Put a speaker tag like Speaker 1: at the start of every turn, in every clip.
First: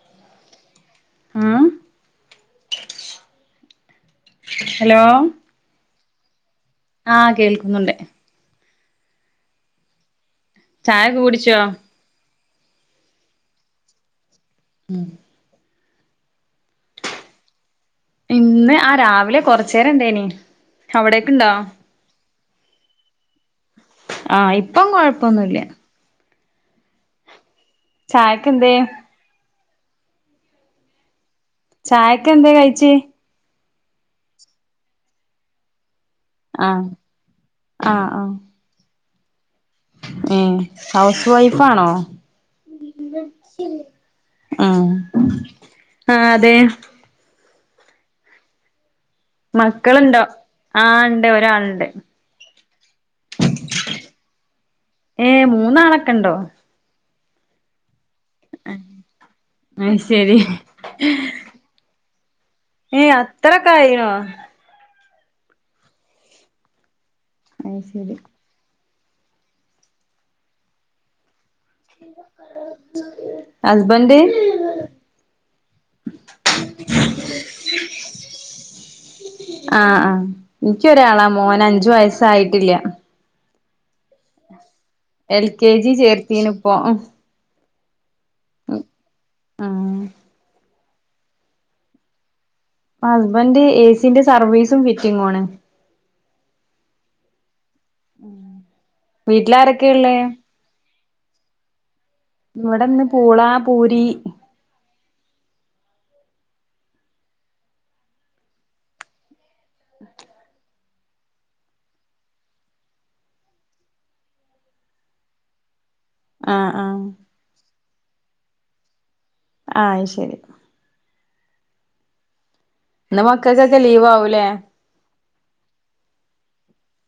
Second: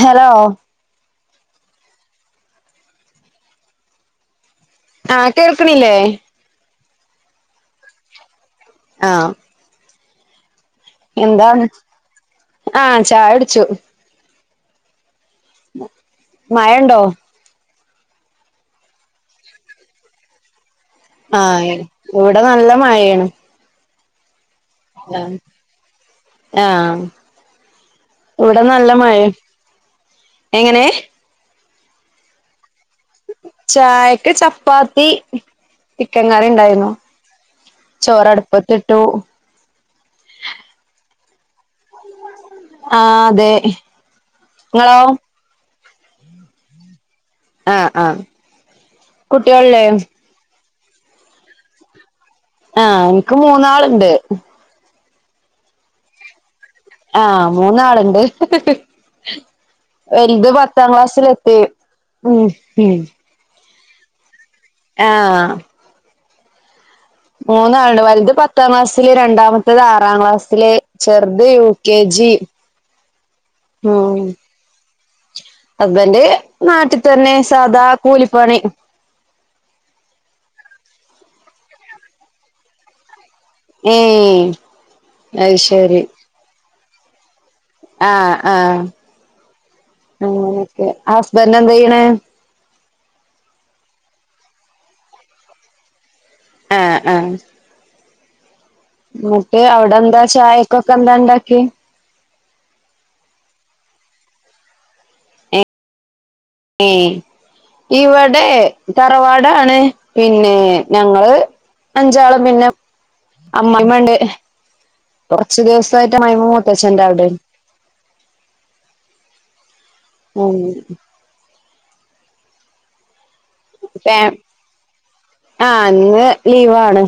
Speaker 1: Hello
Speaker 2: ഉംമ്
Speaker 1: ആ കേൾക്ക്ണില്ലേ
Speaker 2: ആ കേൾക്കുന്നുണ്ട്
Speaker 1: ആ
Speaker 2: ചായക്കെ കുട്ച്ചോ
Speaker 1: ആ ചായ കുട്ച്ചു
Speaker 2: ഉം
Speaker 1: മ മഴ ഇണ്ടോ
Speaker 2: ഇന്ന് ആ രാവിലെ കൊറച്ചേരം ഇണ്ടെയിനി അവിടെക്ക് ഇണ്ടോ
Speaker 1: ഇവടെ നല്ല മഴയെണ്
Speaker 2: ആ ഇപ്പം കൊഴപ്പൊന്നുയില്ല
Speaker 1: ആ ഇവടെ
Speaker 2: ചായക്കെന്തേ
Speaker 1: നല്ല മഴ എങ്ങനെ
Speaker 2: ചായക്ക് എന്തെ കഴിച്ചേ
Speaker 1: ചായക്ക് ചപ്പാത്തി ചിക്കൻ കറി
Speaker 2: ആഹ്
Speaker 1: ഇണ്ടായിരുന്നു ചോർ അടുപ്പത്തിട്ടു
Speaker 2: ഏ ഹൗസ് വൈഫ് ആണോ
Speaker 1: ആഹ് അതെ
Speaker 2: ആ
Speaker 1: നിങ്ങളോ
Speaker 2: ആ അതെ
Speaker 1: ആ ആ
Speaker 2: മക്കൾ ഇണ്ടോ ആ ഇണ്ട് ഒരാൾ ഇണ്ട്
Speaker 1: ആഹ് എനിക്ക് മൂന്നാളുണ്ട്
Speaker 2: ഏ മൂന്നാളൊക്കെ ഇണ്ടോ
Speaker 1: ആ മൂന്നാൾ ഇ
Speaker 2: അയ്ശരി
Speaker 1: വല്ത് പത്താം ക്ലാസ്സിൽ എത്തി മ്മ് മ്മ്
Speaker 2: കയ്യോ
Speaker 1: ആ മൂന്നാൾ ഇണ്ട്
Speaker 2: അയ്ശരി
Speaker 1: വല്ത് പത്താം ക്ലാസ്സില് രണ്ടാമത്തത് ആറാം ക്ലാസ്സില് ചെർ ത് യു ക്കെ ജി ഉം
Speaker 2: ഹസ്ബൻഡ്
Speaker 1: അബ്ബന്റെ നാട്ടി തന്നെ സാദാ കൂലിപ്പണി
Speaker 2: ആ ആഎനിക്കൊരാളാ മോൻ അഞ്ചു വയസായിട്ടില്ല
Speaker 1: ഹെ
Speaker 2: എൽ കെ ജി ചേർത്തീനി ഇപ്പൊ
Speaker 1: ആ ആ
Speaker 2: ആഹ്
Speaker 1: അങനെക്കെ ഹസ്ബൻഡ എന്ത ചെയ്യണ്
Speaker 2: ഹസ്ബൻഡറ് ഏ സീന്റെ സർവീസും ഫിറ്റിങ്ങ ആണ്
Speaker 1: ആ ആ
Speaker 2: ഉം
Speaker 1: ന്നിട്ട് അവിടെ എന്താ ചായക്കൊക്കെ എന്താ ഇണ്ടാക്കി
Speaker 2: ഇവിടെന്ന് പൂള പൂരി
Speaker 1: ഹെ ഇവിടെ തറവാടാണ് പിന്നെ ഞങ്ങള് അഞ്ചാളും പിന്നെ അമ്മയിമ്മണ്ട് കുറച്ച ദിവസം റ്റെ അമ്മായിമ്മ
Speaker 2: ആഹ്
Speaker 1: മൂത്തച്ചന്റ്
Speaker 2: ആഹ്
Speaker 1: അവിടെനു
Speaker 2: ആ ശരി
Speaker 1: ഉം
Speaker 2: ഇന്ന് മക്കൾക്കൊക്കെ ലീവ്
Speaker 1: പെമ്
Speaker 2: ആവൂലേ
Speaker 1: അഇന്ന് ലീവാണ്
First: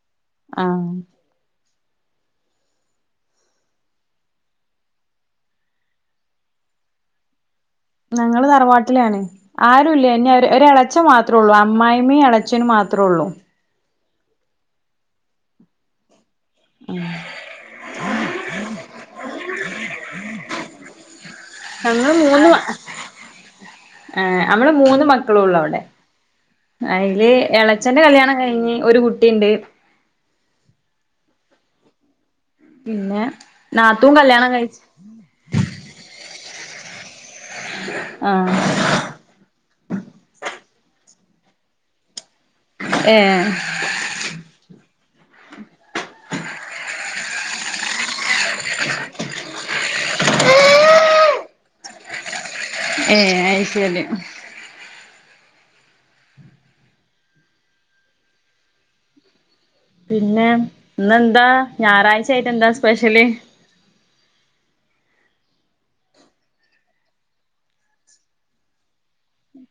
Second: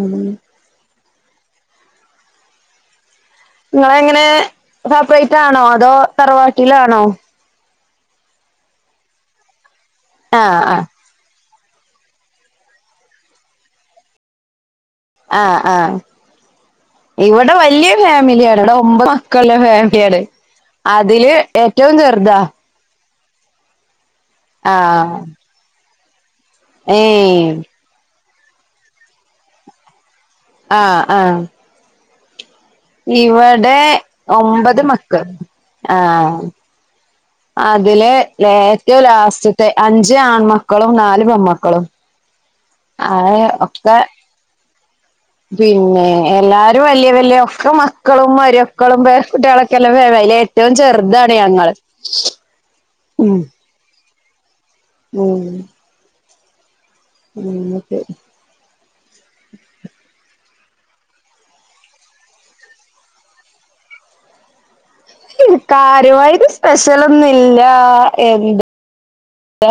Speaker 1: ഉം
Speaker 2: അ
Speaker 1: ഇങ്ങളെങ്ങനെ സെപ്പറയ്റ്റാണോ അതോ തറവാട്ടിലാണോ
Speaker 2: ഞങ്ങള് തറവാട്ടിലാണ്. ആരുല്ല ഇനി ഒര
Speaker 1: ആഹ് ആഹ്
Speaker 2: ഒരളച്ചൻ മാത്രൊള്ളു അമ്മായിമ്മീം എളച്ചനും മാത്രൊള്ളൂ
Speaker 1: ആഹ് ആഹ് ഇവടെ വല്ല്യ ഫാമില്യാണ്. ഇവടെ ഒമ്പത് മക്കൾള ഫാമിലിയാണ്. അതില് ഏറ്റവും
Speaker 2: ഞങ്ങള്
Speaker 1: ചെറ്താ.
Speaker 2: മൂന്ന് ഏഹ്. നമ്മള് മൂന്ന്
Speaker 1: ആഹ്
Speaker 2: മക്കളൊള്ളു അവ്ടെ. അയില്
Speaker 1: ഏഹ്
Speaker 2: എളച്ചന്റെ കല്യാണം കഴിഞ്ഞ് ഒരു കുട്ടിണ്ട്.
Speaker 1: ആഹ് ആഹ്
Speaker 2: പിന്നെ
Speaker 1: ഇവിടെ
Speaker 2: നാത്തൂൻ കല്യാണം കഴിച്ച്
Speaker 1: ഒമ്പത് മക്കൾ ആഹ് അതില്
Speaker 2: ആഹ്
Speaker 1: ഏറ്റവും ലാസ്റ്റത്തെ അഞ്ച് ആൺമക്കളും നൽ പെമ്മക്കളും
Speaker 2: ഏഹ്
Speaker 1: ആഹ് ഒക്കെ പിന്നെ എല്ലാരും വലിയ വല്യ ഒക്കെ മക്ക മക്കളും മരുക്കളും പേരക്കുട്ടലും ക്കെല്ലെ അയില് ഏറ്റവും ചെറുതാണ് ഞങ്ങള് ഉം
Speaker 2: ഏഹ് അയ് ശരി
Speaker 1: ഉം ഉം എന്നിട്ട്
Speaker 2: പിന്നെ ഇന്നെന്താ ഞായറാഴ്ച ആയിട്ട് എന്താ സ്പെഷ്യല്
Speaker 1: കാര്യവായിത് സ്പെഷ്യലൊന്നുംല്ല എന്ത്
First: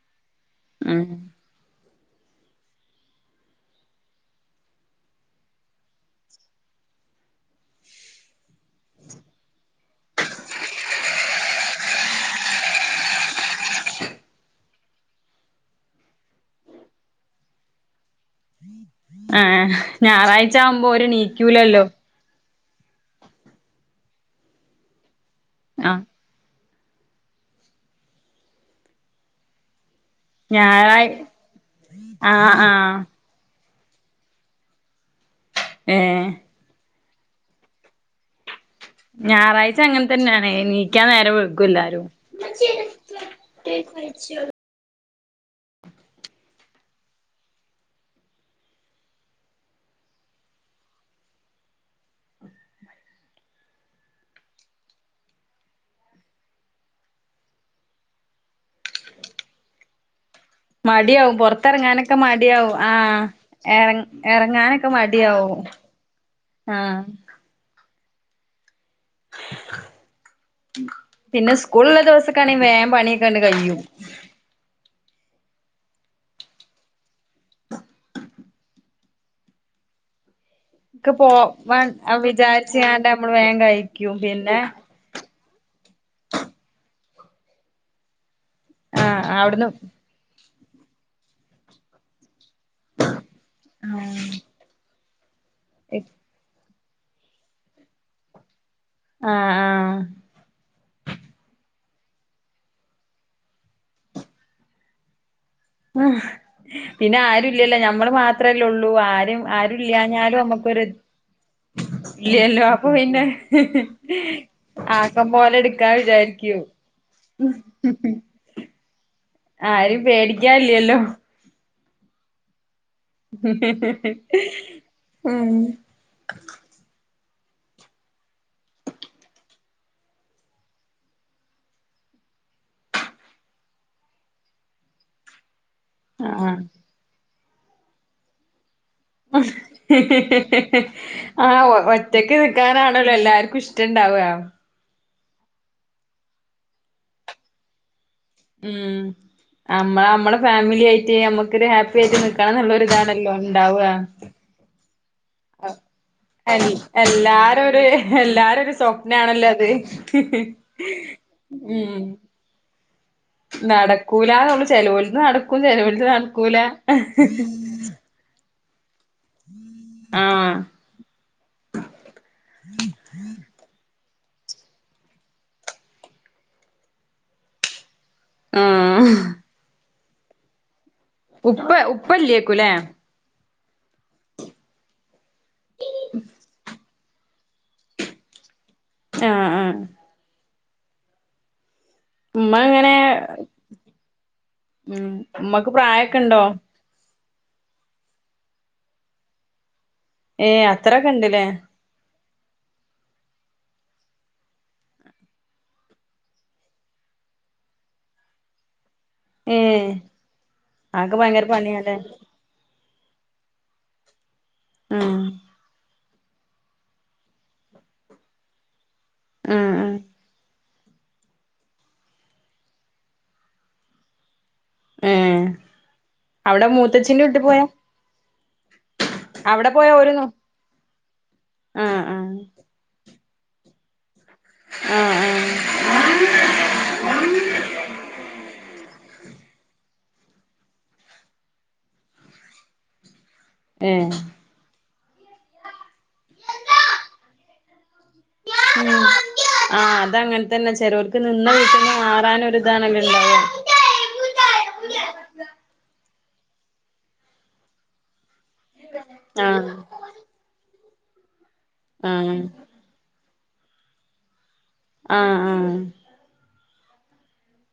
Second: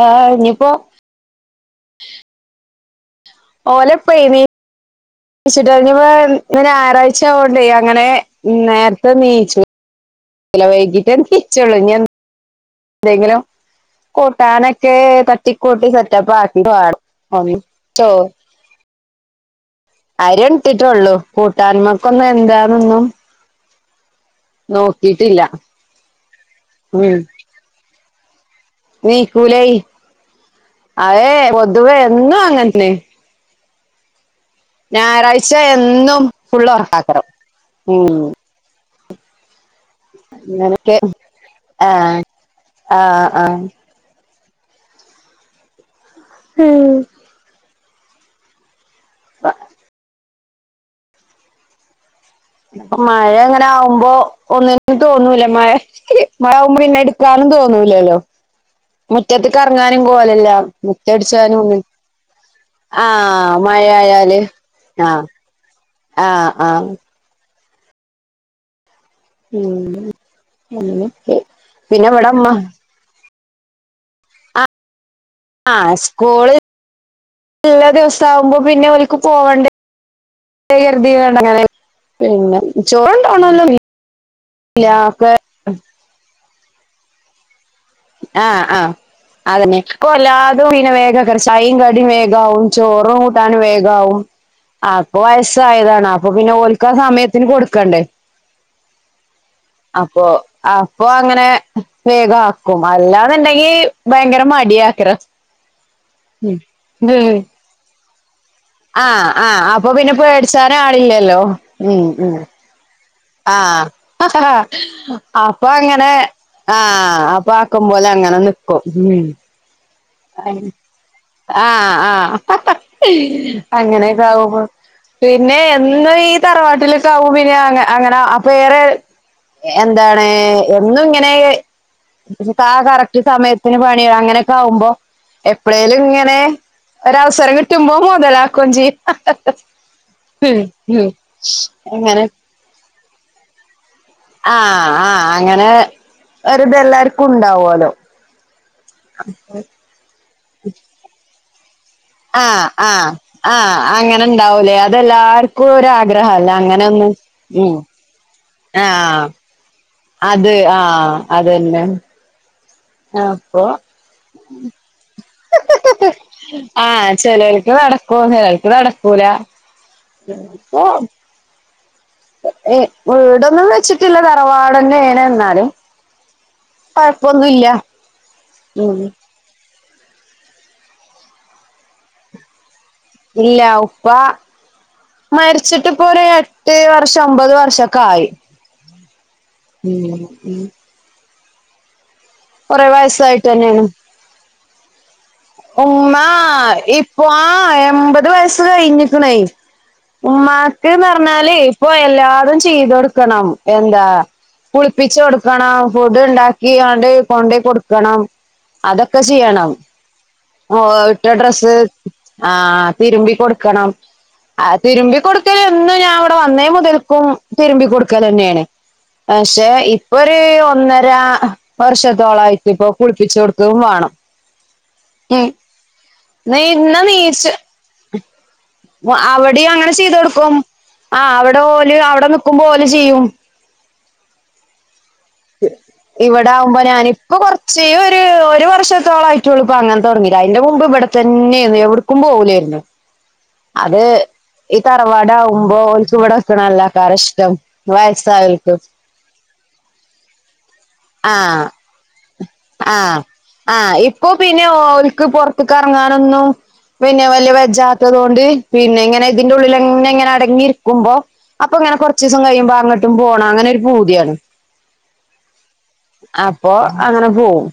Speaker 1: ആഹ് ഇനി
Speaker 2: മ്
Speaker 1: ഓലപ്പേ വീ ചിട്ടഴിഞ്ഞ് [unintelligible] ഇന്ന് ഞായറാഴ്ച ആവോണ്ടേ അങ്ങനെ നേരത്തെ നീച്ചു [inaudible] വെയ്ക്കിട്ടെ ണീച്ചോള്ളൂ ഇനി എന്തെങ്കിലും കൂട്ടാനൊക്കെ തട്ടികുട്ടി സെറ്റപ്പ് ആക്കിറ്റ് വേണം [unintelligible]
Speaker 2: ആഹ്
Speaker 1: അരി
Speaker 2: ഞായറാഴ്ച ആവുമ്പോ ഓര്
Speaker 1: ഇട്ടിട്ടൊള്ളൂ
Speaker 2: നീക്കൂലല്ലോ
Speaker 1: കൂട്ടാന്മക്കൊന്ന് എന്താന്നൊന്നും നോക്കിട്ടില്ല
Speaker 2: ആഹ്
Speaker 1: ഉം നീക്കൂലൈ
Speaker 2: ഞായറാഴ്
Speaker 1: അതെ പൊതുവേ എന്നും
Speaker 2: ആഹ്
Speaker 1: അങ്ങൻതന്നെ
Speaker 2: ആഹ്
Speaker 1: ഞായറാഴ്ച എന്നും
Speaker 2: ഏഹ്
Speaker 1: ഫുള്ള് ഒറക്കാക്കരം ഉം
Speaker 2: ഞായറാഴ് ച്ച അങ്ങനെ തന്നെയാണ്
Speaker 1: അങ്ങനൊക്കെ
Speaker 2: എണീക്കാൻ നേരം വെയ്കൂ എല്ലാരും
Speaker 1: ആഹ് ആഹ് ആഹ് ഹ് വ പ്പ മഴ ങ്ങനെ ആഉമ്പോ ഒന്ന് [unintelligible] മഴ മഴ ആഉമ്പോ പിന്നെ എടുക്ക ൻ തോന്നുലല്ലോ മുറ്റത്ത് കറങ്ങാനും ഗോലെ
Speaker 2: മടിയവും പൊറത്തിറങ്ങാനൊക്കെ മഡ്യാവും പൊർത്തെറങ്ങാനൊക്കെ
Speaker 1: ആഹ്
Speaker 2: മടിയാവു
Speaker 1: മഴയായാല്
Speaker 2: എറങ്ങാനൊക്കെ
Speaker 1: ആഹ്
Speaker 2: മടിയാവു ദോ
Speaker 1: ആഹ് ആഹ് ഉം അങ്ങനൊക്കെ
Speaker 2: പിന്നെ സ്കൂൾള്ള
Speaker 1: പിന്നെ ഇവിടമ്മ
Speaker 2: ദിവസക്കാണെ വേം പണി കണ്ട് കയും.
Speaker 1: ആഹ് സ്കൂള് ഉള്ള ദിവസാകുമ്പോ പിന്നെ ഓല്ക്ക് പോവണ്ടെ
Speaker 2: ഒക്കെ പോ വൻ
Speaker 1: [unintelligible]
Speaker 2: വിചാരിച്ച്ങ്ങാണ്ട് നമ്മള് വേം
Speaker 1: ചോറൊണ്ടോണല്ലോ
Speaker 2: കഴിക്കും പിന്നെ
Speaker 1: [unintelligible] ആഹ് ആഹ് അതന്നെ പ്പോ എല്ലാതും വിനെ വേഗ കർഷൈയും കടി വേഗ ഗാഉം ചോറു കൂട്ടാനു വേഗാഉ
Speaker 2: ആഹ്
Speaker 1: അപ്പൊ വയസ്സായതാണ് അപ്പൊ പിന്നെ ഓൽ ഒക്കെ സമയത്തിന് കൊടുക്കണ്ടേ
Speaker 2: ആഹ്
Speaker 1: അപ്പൊ അപ്പൊ അങ്ങനെ ഉം വേഗആക്കും അല്ലാന്നുണ്ടെങ്കി ഭയങ്കര മടിയ കേ
Speaker 2: ആഹ പിന്നെ ആരുല്ലല്ലോ ഞമ്മള് മാത്ര
Speaker 1: ആഹ ആഹ് അപ്പൊ പിന്നെ പേടിച്ചാര
Speaker 2: നമ്മുക്കൊരു
Speaker 1: ആളില്ലല്ലോ ഉം ഉം ഉം
Speaker 2: ഇല്ലല്ലോ അപ്പൊ പിന്നെ
Speaker 1: ആഹ ഹ ഹ ഹ
Speaker 2: ആക്കം പോലെ
Speaker 1: അപ്പൊ
Speaker 2: എടുക്കാ
Speaker 1: അങ്ങനെ
Speaker 2: വിചാരിക്കും
Speaker 1: ആഹ അപ്പ ആക്കും പോലെ അങ്ങനെ നിക്ക് [unintelligible]
Speaker 2: ആരെയും പേടിക്കാനില്ലല്ലോ.
Speaker 1: ആ ഹ് ഹ് ഹ്ഹ്ഹ് അങ്ങനെയൊക്കെ ആകുമ്പോ
Speaker 2: ഉം
Speaker 1: പിന്നെ എന്ന ഈ തറവാട്ടിലെ തൗമിന അങ്ങനെ അപ്പൊ ഏറെ എന്താണ് എന്നും ഇങ്ങനെ ക കറക്റ്റ് സമയത്തിന് പണിയ അങ്ങനെയൊക്കെ ആകുമ്പോ എപ്പളേലും ഇങ്ങനെ
Speaker 2: ആഹ്
Speaker 1: ഒരഅവസരം കിട്ടുമ്പോ മുതലാക്കും ചെയ്യും.
Speaker 2: ഹ് ഹ് ഹ് ഹ് ഹ് ഹ് ആ
Speaker 1: അങ്ങനെ
Speaker 2: ഒറ്റക്ക് നിക്കാനാണല്ലോ എല്ലാർക്കും ഇഷ
Speaker 1: ആഹ ആഹ് അങ്ങനെ ഒരുതെല്ലാർക്കും ഉണ്ടാവല്ലോ.
Speaker 2: ഉം അമ്മ നമ്മടെ ഫാമിലി ആയിട്ട് നമ്മുക്കൊരു ഹാപ്പി ആയിട്ട്
Speaker 1: ആ
Speaker 2: നിക്കണം എന്നുള്ളൊരു
Speaker 1: ആഹ്
Speaker 2: ഇതാണല്ലോ
Speaker 1: ആഹ
Speaker 2: ഉണ്ടാവ
Speaker 1: അങ്ങനെ ഉണ്ടാവൂലേ അതെല്ലാർക്കും ഒരാഗ്രഹല്ല
Speaker 2: എൽ
Speaker 1: അങ്ങനെൊന്നും
Speaker 2: എല്ലാരും
Speaker 1: ഉ
Speaker 2: ഒരു എല്ലാരും ഒരു
Speaker 1: ആ
Speaker 2: സ്വപ്നാണല്ലോ അത്
Speaker 1: അത് ആഹ അതന്നെ.
Speaker 2: ഉം
Speaker 1: അപ്പൊ
Speaker 2: നടക്കൂലാന്നൊള്ളു ചെലോൽത് നടക്കും ചെലോൽത്
Speaker 1: ആഹ
Speaker 2: നടക്കൂല
Speaker 1: ഹ് ഹ് ഹ് ചിലർക്ക് വ ഹോ ന്നക്ക്ത നടക്കൂല
Speaker 2: ആഹ്
Speaker 1: ഓ എ വീടൊന്നും വെച്ചിട്ടില്ല തറവാടനേ ന എന്നാലും. കുഴപ്പൊന്നുല്ല.
Speaker 2: ആഹ ഹ് ഉപ്പ ഉപ്പല്ലേക്കൂല്ലേ
Speaker 1: ഇല്ല ഉപ്പ മരിച്ചിട്ട് പ്പൊ ഒരു എട്ട് പക്ഷെ ഒമ്പത് വർഷൊക്കെ ആയി
Speaker 2: ആഹ് ആഹ് ഉമ്മ
Speaker 1: കൊറേ
Speaker 2: അങ്ങനെ
Speaker 1: വയസ്സായിട്ട് തന്നെയാണ്
Speaker 2: മ് ഉമ്മക്ക് പ്രായൊക്കെ ഉണ്ടോ
Speaker 1: പോ ആ എമ്പത് വയസ്സ് കഴിഞ്ഞിക്കുന്നേ.
Speaker 2: ഏ
Speaker 1: ഉമ്മാക്ക്ന്ന്
Speaker 2: അത്രൊക്കെ ഇണ്ട്ല്ലേ
Speaker 1: പറഞ്ഞാല് ഇപ്പൊ എല്ലാതും ചെയ്തൊടുക്കണം എന്താ കുളിപ്പിച്ചു കൊടുക്കണം ഫുഡ് ഉണ്ടാക്കി അണ്ട് കൊണ്ട കൊടുക്കണം. അതൊക്കെ ചെയ്യണം ഓ
Speaker 2: ആക്കെ
Speaker 1: ഇട്ട
Speaker 2: ഭയങ്കര
Speaker 1: ഡ്രസ്സ്
Speaker 2: പണിയാല്ലേ
Speaker 1: ആ തിരുമ്പി കൊടുക്കണം ആ
Speaker 2: ഉം
Speaker 1: തിരുമ്പി കൊടുക്കൽ എന്നും ഞാവിടെ വന്നേ മുതൽക്കും തിരുമ്പി കൊടുക്കലന്നെയാണ്
Speaker 2: ഉം
Speaker 1: പക്ഷെ
Speaker 2: ഉം
Speaker 1: ഇപ്പൊ ഒരു ഒ ഒന്നര വർഷത്തോളായിട്ട് ഇപ്പൊ കുളിപ്പിച്ചു കൊടുക്കകയും വേണം.
Speaker 2: ഏ
Speaker 1: ഉം
Speaker 2: അവിടെ
Speaker 1: നെയന്ന
Speaker 2: മൂത്തച്ഛിന്റെ വീട്ടി
Speaker 1: നീരിച്
Speaker 2: പോയാ
Speaker 1: അവിടെയും
Speaker 2: അവിടെ
Speaker 1: അങ്ങനെ
Speaker 2: പോയാ
Speaker 1: ചെയ്ത്
Speaker 2: ഓരുന്നോ
Speaker 1: കൊടുക്കും ആ അവിടെ ഓലെ
Speaker 2: ആഹ്
Speaker 1: അവിടെ
Speaker 2: ആഹ്
Speaker 1: നിൽക്കുമ്പോ ഓലെചെയ്യും.
Speaker 2: ആഹ് ആഹ്
Speaker 1: ഇവിടവുമ്പോ ഞാനിപ്പൊ കൊറച്ച ഒരു ഒരു വർഷ തോളയിട്ടുള്ളൂ ഇപ്പ അങ്ങനെ തുടങ്ങിരാ അതിന്റെ മുമ്പ് ഇവിടെത്തന്നെയായി എവിടക്കും പോവൂലായിരുന്ന്
Speaker 2: ഏ
Speaker 1: അത് ഈ തറവാടാകുമ്പോ ഒരു ചുവടെ വെക്കണല്ല കാര ഇഷ്ടം വയസായിട്ടും
Speaker 2: അത അങ്ങനെ തന്നെ ചെലവർക്ക് നിന്ന വീട്ടിന്ന് മാറാനൊരുരിതണല്ല
Speaker 1: ആഹ്
Speaker 2: ഉണ്ടാവ
Speaker 1: ആഹ് ഇപ്പൊ പിന്നെ ഒർക്ക് പുറത്ത് കറങ്ങ റങ്ങും പിന്നെ വലിയ വെജാത്തത് കൊണ്ട് പിന്നെ ഇങ്ങനെ ഇതിന്റെ
Speaker 2: ആഹ്
Speaker 1: ഉള്ളിൽങ്ങനെങ്ങിനെ അടങ്ങി ക്കുമ്പോ അപ്പൊ ഇങ്ങനെ കുറച്ച്
Speaker 2: ആഹ്
Speaker 1: ദിവസം കഴിയുമ്പോ അങ്ങോട്ടും പോണം അങ്ങനെ ഒരു പൂതിയാണ്
Speaker 2: ആഹ് ആഹ്
Speaker 1: അപ്പൊ അങ്ങനെ പോവും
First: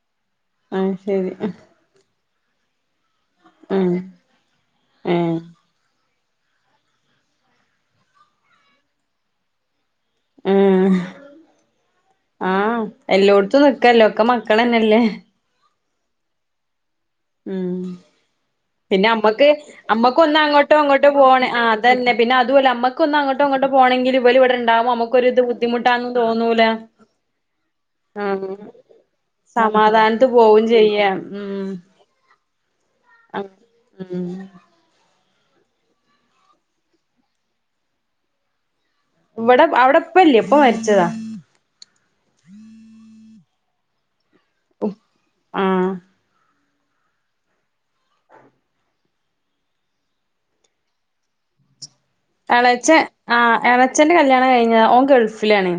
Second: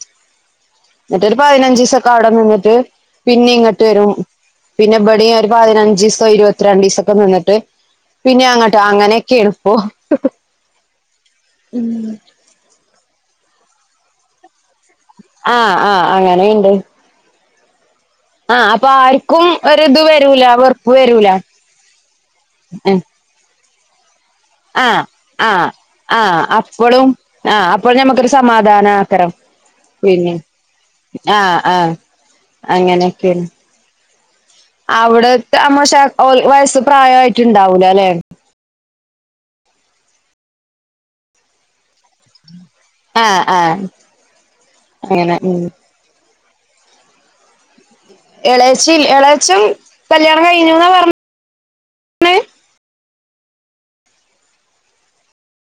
Speaker 2: അത് ശരി
Speaker 1: എന്നിട്ടൊരു പതിനഞ്ച് ദിവസക്ക ടെനിന്നിട്ട് പിന്നെ ഇങ്ങട്ട്
Speaker 2: ഉം
Speaker 1: വരും പിന്നെ
Speaker 2: ഏ
Speaker 1: പടിയെ ഒരു പതിനഞ്ച് ദിസ്- ഇരുപത്തിരണ്ട് ദീസൊക്കെ നിന്നിട്ട് പിന്നെ അങ്ങോട്ട് അങ്ങനെയൊക്കെയാണിപ്പോ
Speaker 2: മ് ആഹ് എല്ലോട്ട് നിക്കല്ലോ ഒക്കെ മക്കള് തന്നെല്ലേ
Speaker 1: ആഹ് ആഹ് അങ്ങനെയ്ണ്ട്
Speaker 2: ഉം പിന്നെ
Speaker 1: ആർക്കും
Speaker 2: അമ്മക്ക്
Speaker 1: ഒരിത്
Speaker 2: അമ്മക്ക് ഒന്ന്
Speaker 1: വരൂല
Speaker 2: അങ്ങോട്ടോ
Speaker 1: വെറുപ്പ്
Speaker 2: ഇങ്ങോട്ടോ
Speaker 1: വരൂല
Speaker 2: പോണേ ആഹ് അതന്നെ പിന്നെ അതുല്ല
Speaker 1: ഉം
Speaker 2: അമ്മക്ക് ഒന്ന് അങ്ങോട്ടോ ഇങ്ങോട്ടോ പോണെങ്കിലും വെല് ഇവടെ ഇണ്ടാഉമ്പൊ
Speaker 1: ആഹ്
Speaker 2: അമുക്കൊരു ഇത്
Speaker 1: ആഹ്
Speaker 2: ബുദ്ധിമുട്ടാന്ന്
Speaker 1: ആഹ്
Speaker 2: തോന്നൂല.
Speaker 1: അപ്പളും ആഹ് അപ്പോൾ ഞമ്മക്കൊരു
Speaker 2: ആഹ്
Speaker 1: സമാധാനാക്കരം
Speaker 2: സമാധാൻത്ത്
Speaker 1: പിന്നെ
Speaker 2: പോവും ചെയ്യാ ഉം
Speaker 1: അങ്ങനെക്കെണ്
Speaker 2: ഉം
Speaker 1: അവ്ടെ റ്റെ അമ്മശ ഓൽ വയസ്സ് പ്രായയായിട്ട്ണ്ടാവൂല ലേ
Speaker 2: ഇവടെ അവ്ടെ പ്പല്ലേ പ്പ മരിച്ചതാ
Speaker 1: ആഹ് ആഹ് അങ്ങനെ ഉം
Speaker 2: ആ
Speaker 1: എളേച്ചിൽ എളാച്ചം കല്യാണം കഴിഞ്ഞുന്നാ പർ
Speaker 2: എളയച്ചൻ ആ എളയച്ചന്റെ കല്യാണം കഴിഞ്ഞതാ ഓൻ ഗൾഫിലാണ്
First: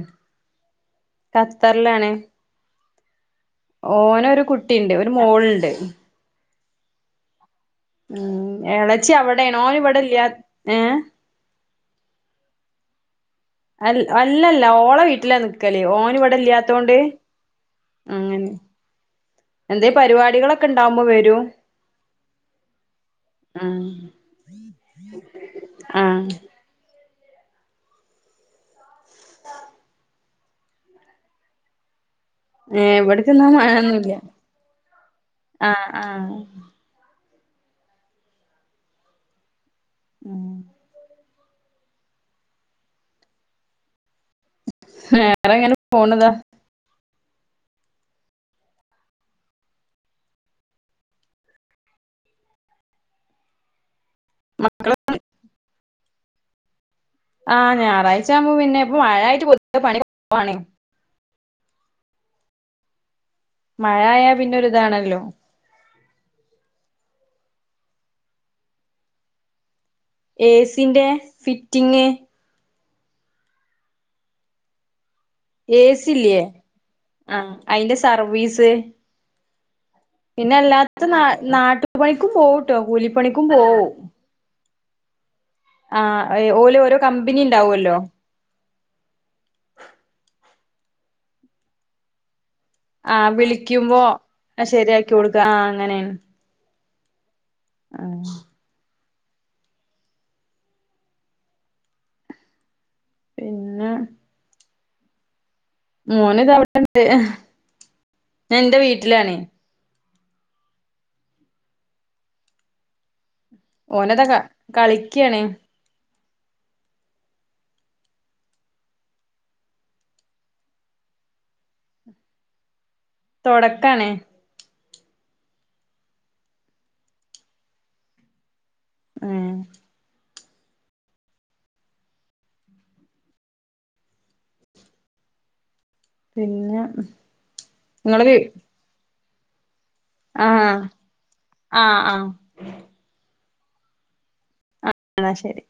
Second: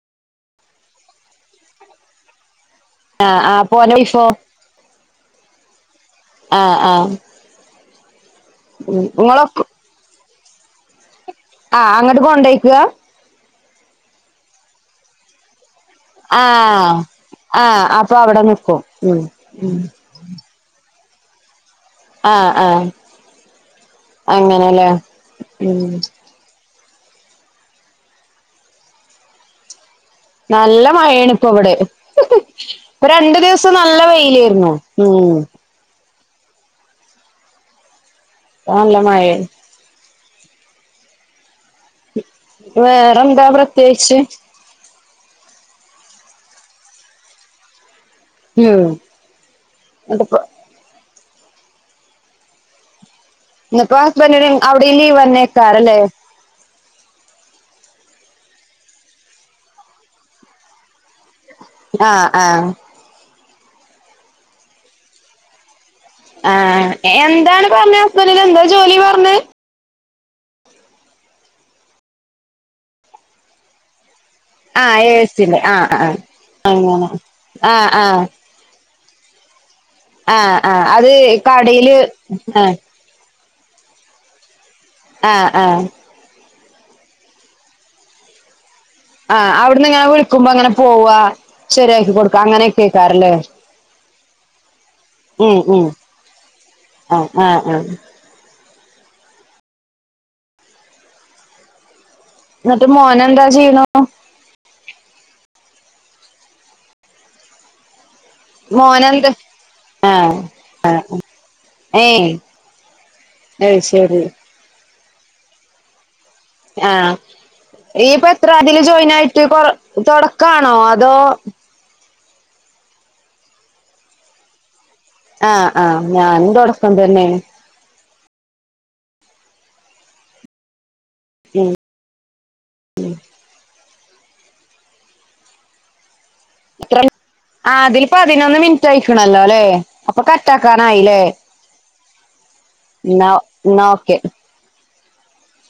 Speaker 2: ഖത്തറിലാണ്
Speaker 1: ആഹ് ആഹ് അപ്പൊ ഓന്റെ വൈഫോ
Speaker 2: ഓന് ഒരു കുട്ടിയുണ്ട് ഒരു മോളുണ്ട്
Speaker 1: ആഹ് ആഹ്
Speaker 2: ഉം
Speaker 1: ഉം
Speaker 2: ഇളച്ചി അവിടെയാണ്
Speaker 1: ഇങ്ങളൊക്കെ
Speaker 2: ഓൻ ഇവിടില്ല്യാ ഏ
Speaker 1: ആഹ് അങ്ങോട്ട് കോണ്ടേയ്ക്കുക
Speaker 2: അ അല്ലല്ല ഓളുടെ വീട്ടിലാ നിക്കല് ഓന് ഇവിടെ ഇല്ലാത്തോണ്ട്
Speaker 1: ആഹ് ആഹ് അപ്പൊ അവിടെ
Speaker 2: അങ്ങനെ
Speaker 1: നിക്കും ഉം
Speaker 2: എന്തെ പരിപാടികളൊക്കെ ഇണ്ടാവുമ്പോ വരും
Speaker 1: ആഹ് ആഹ്
Speaker 2: ആഹ്
Speaker 1: അങ്ങനെല്ലേ ഉം
Speaker 2: ആഹ്
Speaker 1: നല്ല മഴയാണിപ്പൊ ഇവിടെ
Speaker 2: ഏഹ്
Speaker 1: ഇപ്പോ രണ്ട്
Speaker 2: ഇവിടക്ക്ന്നാ
Speaker 1: ദിവസം നല്ല
Speaker 2: മഴൊന്നുല്ല
Speaker 1: വെയിലായിരുന്നു ഉം
Speaker 2: ആഹ് ആഹ്
Speaker 1: ഇപ്പൊ നല്ല മഴയായി
Speaker 2: ഉം
Speaker 1: വേറെന്താ പ്രത്യേകിച്ച്
Speaker 2: വേറെ ഇങ്ങനെ പോണതാ
Speaker 1: ഉം [unintelligible] ഇനിയിപ്പോ ഹസ്ബന്റിനും അവിടെയും ലീവ് വന്നേക്കാറല്ലേ
Speaker 2: ആഹ് ഞായറാഴ്ച ആവുമ്പോ പിന്നെ ഇപ്പോ മഴയായിട്ട് പൊതുവെ പണി കുറവാണേ
Speaker 1: ആഹ് ആഹ്
Speaker 2: മഴ ആയാ പിന്നൊരു ഇതാണല്ലോ
Speaker 1: ആഹ് എന്താണ് പറഞ്ഞത് ഹസ്ബന്‍ഡിന് എന്താ ജോലിയെന്നാ പറഞ്ഞത്
Speaker 2: ഏസീന്റെ ഫിറ്റിംങ്ങ്
Speaker 1: ആ ഏസീന്റെ ആ ആ
Speaker 2: ഏസി ഇല്ലേ
Speaker 1: അങ്ങനെ
Speaker 2: ആഹ്
Speaker 1: ആ
Speaker 2: അയിന്റെ
Speaker 1: ആ
Speaker 2: സർവീസ് പിന്നെ അല്ലാത്ത
Speaker 1: അത്
Speaker 2: ന
Speaker 1: കടയില്
Speaker 2: നാട്ടുപണിക്കും
Speaker 1: ആഹ്
Speaker 2: പോവൂട്ടോ കൂലിപ്പണിക്കും പോവും
Speaker 1: ആഹ് ആഹ്
Speaker 2: ആ ഓലെ ഓരോ കമ്പനി ഇണ്ടാവല്ലോ
Speaker 1: ആഹ് അവിടുന്ന് ഇങ്ങനെ വിളിക്കുമ്പോ അങ്ങനെ പോവാ ശരിയാക്കി കൊടുക്ക അങ്ങനയൊക്ക
Speaker 2: ആഹ് വിളിക്കുമ്പോ ശരിയാക്കി കൊടുക്കാൻ ആ
Speaker 1: ഉം ഉം
Speaker 2: അങ്ങനെയാണ്
Speaker 1: ആഹ് ആഹ് ആഹ്
Speaker 2: ആ
Speaker 1: എന്നിട്ട് മോന് എന്താ ചെയ്യുണു
Speaker 2: പിന്നെ മോന് ഇതാ ഇവുടെ ഉണ്ട് ഞാൻ എന്റെ
Speaker 1: മോനെന്ത്
Speaker 2: വീട്ടിലാണ്
Speaker 1: ആഹ് ആഹ് ഏയ് അത്
Speaker 2: ഓന
Speaker 1: ശരി
Speaker 2: അതാ കളിക്കണേ
Speaker 1: ആഹ് നീ ഇപ്പയെത്ര അതില് ജോയിൻ ആയിട്ട് കൊ തൊടാക്കാണോ അതോ-
Speaker 2: തൊടക്കാണേ
Speaker 1: ആഹ് ആഹ് ഞാനും തൊടക്കം തന്നെയാണ്
Speaker 2: ആഹ്
Speaker 1: ഉം ഉം
Speaker 2: പിന്നെ
Speaker 1: ഇത്ര അതില്
Speaker 2: നിങ്ങള്
Speaker 1: പതിനൊന്ന് മിനിറ്റുയിക്കുണുലെ അല്ലേ അപ്പൊ
Speaker 2: ആ
Speaker 1: കട്ട് ആക്കാനായില്ലേ
Speaker 2: ആ ആ
Speaker 1: ന്ന എന്ന ഓക്കെ
Speaker 2: ആാ ശരി